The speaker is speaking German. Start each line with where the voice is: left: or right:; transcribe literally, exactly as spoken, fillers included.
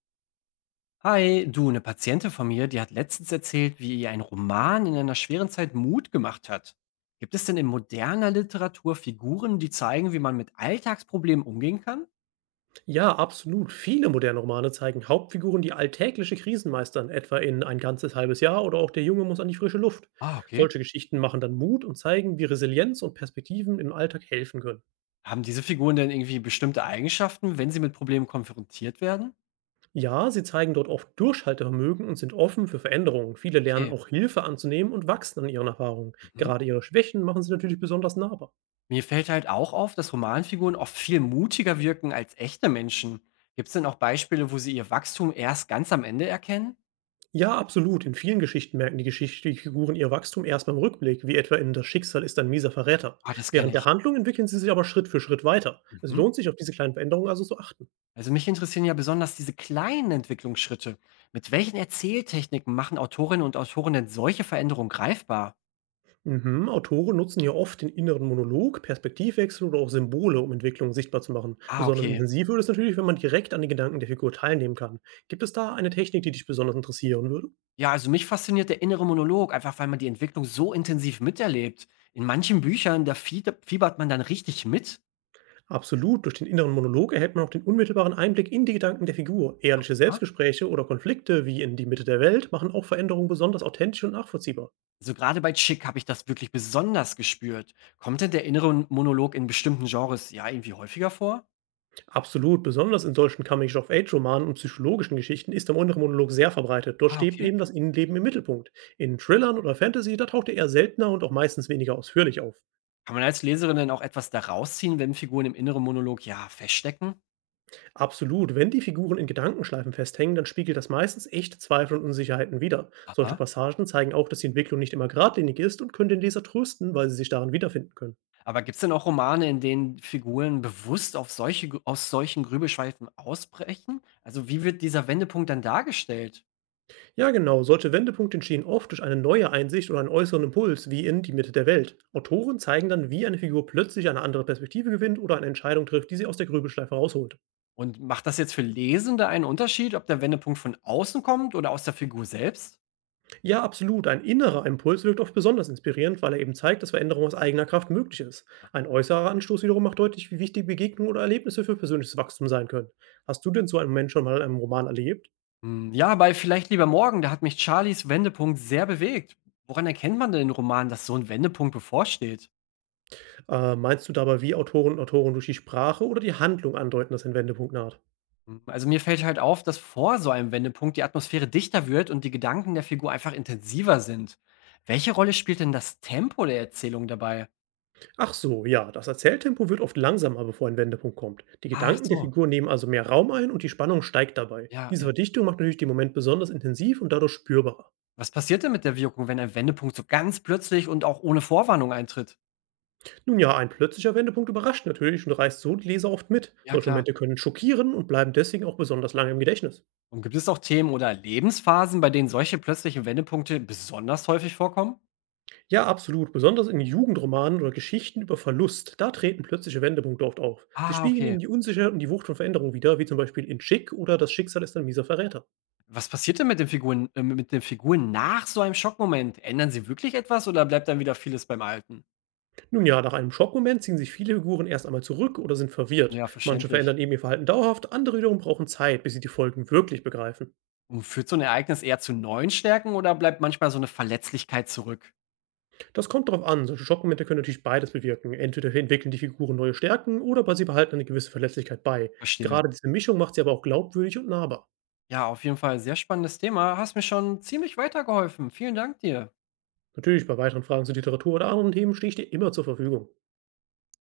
left: Hi, du, eine Patientin von mir, die hat letztens erzählt, wie ihr ein Roman in einer schweren Zeit Mut gemacht hat. Gibt es denn in moderner Literatur Figuren, die zeigen, wie man mit Alltagsproblemen umgehen kann?
right: Ja, absolut. Viele moderne Romane zeigen Hauptfiguren, die alltägliche Krisen meistern, etwa in ein ganzes halbes Jahr oder auch Der Junge muss an die frische Luft.
left: Ah, okay.
right: Solche Geschichten machen dann Mut und zeigen, wie Resilienz und Perspektiven im Alltag helfen können.
left: Haben diese Figuren denn irgendwie bestimmte Eigenschaften, wenn sie mit Problemen konfrontiert werden?
right: Ja, sie zeigen dort oft Durchhaltevermögen und sind offen für Veränderungen. Viele lernen
left: Okay.
right: auch Hilfe anzunehmen und wachsen an ihren Erfahrungen.
left: Mhm.
right: Gerade ihre Schwächen machen sie natürlich besonders nahbar.
left: Mir fällt halt auch auf, dass Romanfiguren oft viel mutiger wirken als echte Menschen. Gibt es denn auch Beispiele, wo sie ihr Wachstum erst ganz am Ende erkennen?
right: Ja, absolut. In vielen Geschichten merken die geschichtlichen Figuren ihr Wachstum erst beim Rückblick, wie etwa in Das Schicksal ist ein mieser Verräter.
left: Ah, das kenne
right: Während der
left: ich.
right: Handlung entwickeln sie sich aber Schritt für Schritt weiter. Es
left: Mhm.
right: lohnt sich, auf diese kleinen Veränderungen also zu achten.
left: Also mich interessieren ja besonders diese kleinen Entwicklungsschritte. Mit welchen Erzähltechniken machen Autorinnen und Autoren denn solche Veränderungen greifbar?
right: Mhm, Autoren nutzen hier oft den inneren Monolog, Perspektivwechsel oder auch Symbole, um Entwicklungen sichtbar zu machen.
left: Ah,
right: Besonders
left: okay.
right: intensiv wird es natürlich, wenn man direkt an den Gedanken der Figur teilnehmen kann. Gibt es da eine Technik, die dich besonders interessieren würde?
left: Ja, also mich fasziniert der innere Monolog, einfach weil man die Entwicklung so intensiv miterlebt. In manchen Büchern, da fie- fiebert man dann richtig mit.
right: Absolut, durch den inneren Monolog erhält man auch den unmittelbaren Einblick in die Gedanken der Figur. Ehrliche
left: Ja?
right: Selbstgespräche oder Konflikte wie in Die Mitte der Welt machen auch Veränderungen besonders authentisch und nachvollziehbar.
left: Also gerade bei Chick habe ich das wirklich besonders gespürt. Kommt denn der innere Monolog in bestimmten Genres ja irgendwie häufiger vor?
right: Absolut, besonders in solchen Coming-of-Age-Romanen und psychologischen Geschichten ist der innere Monolog sehr verbreitet. Dort
left: Ah,
right: steht
left: okay.
right: eben das Innenleben im Mittelpunkt. In Thrillern oder Fantasy, da taucht er eher seltener und auch meistens weniger ausführlich auf.
left: Kann man als Leserin denn auch etwas daraus ziehen, wenn Figuren im inneren Monolog ja feststecken?
right: Absolut. Wenn die Figuren in Gedankenschleifen festhängen, dann spiegelt das meistens echte Zweifel und Unsicherheiten wider. Solche
left: Aha.
right: Passagen zeigen auch, dass die Entwicklung nicht immer geradlinig ist und können den Leser trösten, weil sie sich darin wiederfinden können.
left: Aber gibt es denn auch Romane, in denen Figuren bewusst auf solche G aus solchen Grübelschweifen ausbrechen? Also, wie wird dieser Wendepunkt dann dargestellt?
right: Ja, genau, solche Wendepunkte entstehen oft durch eine neue Einsicht oder einen äußeren Impuls, wie in Die Mitte der Welt. Autoren zeigen dann, wie eine Figur plötzlich eine andere Perspektive gewinnt oder eine Entscheidung trifft, die sie aus der Grübelschleife rausholt.
left: Und macht das jetzt für Lesende einen Unterschied, ob der Wendepunkt von außen kommt oder aus der Figur selbst?
right: Ja, absolut. Ein innerer Impuls wirkt oft besonders inspirierend, weil er eben zeigt, dass Veränderung aus eigener Kraft möglich ist. Ein äußerer Anstoß wiederum macht deutlich, wie wichtig Begegnungen oder Erlebnisse für persönliches Wachstum sein können. Hast du denn so einen Moment schon mal in einem Roman erlebt?
left: Hm, ja, bei „Vielleicht lieber morgen“, da hat mich Charlies Wendepunkt sehr bewegt. Woran erkennt man denn in Romanen, dass so ein Wendepunkt bevorsteht?
right: Äh, meinst du dabei, wie Autoren und Autoren durch die Sprache oder die Handlung andeuten, dass ein Wendepunkt naht?
left: Hm, also, mir fällt halt auf, dass vor so einem Wendepunkt die Atmosphäre dichter wird und die Gedanken der Figur einfach intensiver sind. Welche Rolle spielt denn das Tempo der Erzählung dabei?
right: Ach so, ja, das Erzähltempo wird oft langsamer, bevor ein Wendepunkt kommt. Die
left: Ach
right: Gedanken der
left: so,
right: Figur nehmen also mehr Raum ein und die Spannung steigt dabei.
left: ja,
right: Diese
left: ja.
right: Verdichtung macht natürlich den Moment besonders intensiv und dadurch spürbarer.
left: Was passiert denn mit der Wirkung, wenn ein Wendepunkt so ganz plötzlich und auch ohne Vorwarnung eintritt?
right: Nun ja, ein plötzlicher Wendepunkt überrascht natürlich und reißt so die Leser oft mit.
left: Ja,
right: Solche
left: klar.
right: Momente können schockieren und bleiben deswegen auch besonders lange im Gedächtnis.
left: Und gibt es auch Themen oder Lebensphasen, bei denen solche plötzlichen Wendepunkte besonders häufig vorkommen?
right: Ja, absolut, besonders in Jugendromanen oder Geschichten über Verlust, da treten plötzliche Wendepunkte oft auf. Sie
left: Ah,
right: spiegeln
left: okay.
right: eben die Unsicherheit und die Wucht von Veränderungen wider, wie zum Beispiel in Chick oder Das Schicksal ist ein mieser Verräter.
left: Was passiert denn mit den Figuren, äh, mit den Figuren nach so einem Schockmoment? Ändern sie wirklich etwas oder bleibt dann wieder vieles beim Alten?
right: Nun ja, nach einem Schockmoment ziehen sich viele Figuren erst einmal zurück oder sind verwirrt.
left: Ja,
right: Manche verändern
left: verständlich.
right: eben ihr Verhalten dauerhaft, andere wiederum brauchen Zeit, bis sie die Folgen wirklich begreifen.
left: Und führt so ein Ereignis eher zu neuen Stärken oder bleibt manchmal so eine Verletzlichkeit zurück?
right: Das kommt darauf an, solche Schockmomente können natürlich beides bewirken. Entweder entwickeln die Figuren neue Stärken oder aber sie behalten eine gewisse Verletzlichkeit bei.
left: Verstehe.
right: Gerade diese Mischung macht sie aber auch glaubwürdig und nahbar.
left: Ja, auf jeden Fall sehr spannendes Thema. Hast mir schon ziemlich weitergeholfen. Vielen Dank dir.
right: Natürlich, bei weiteren Fragen zur Literatur oder anderen Themen stehe ich dir immer zur Verfügung.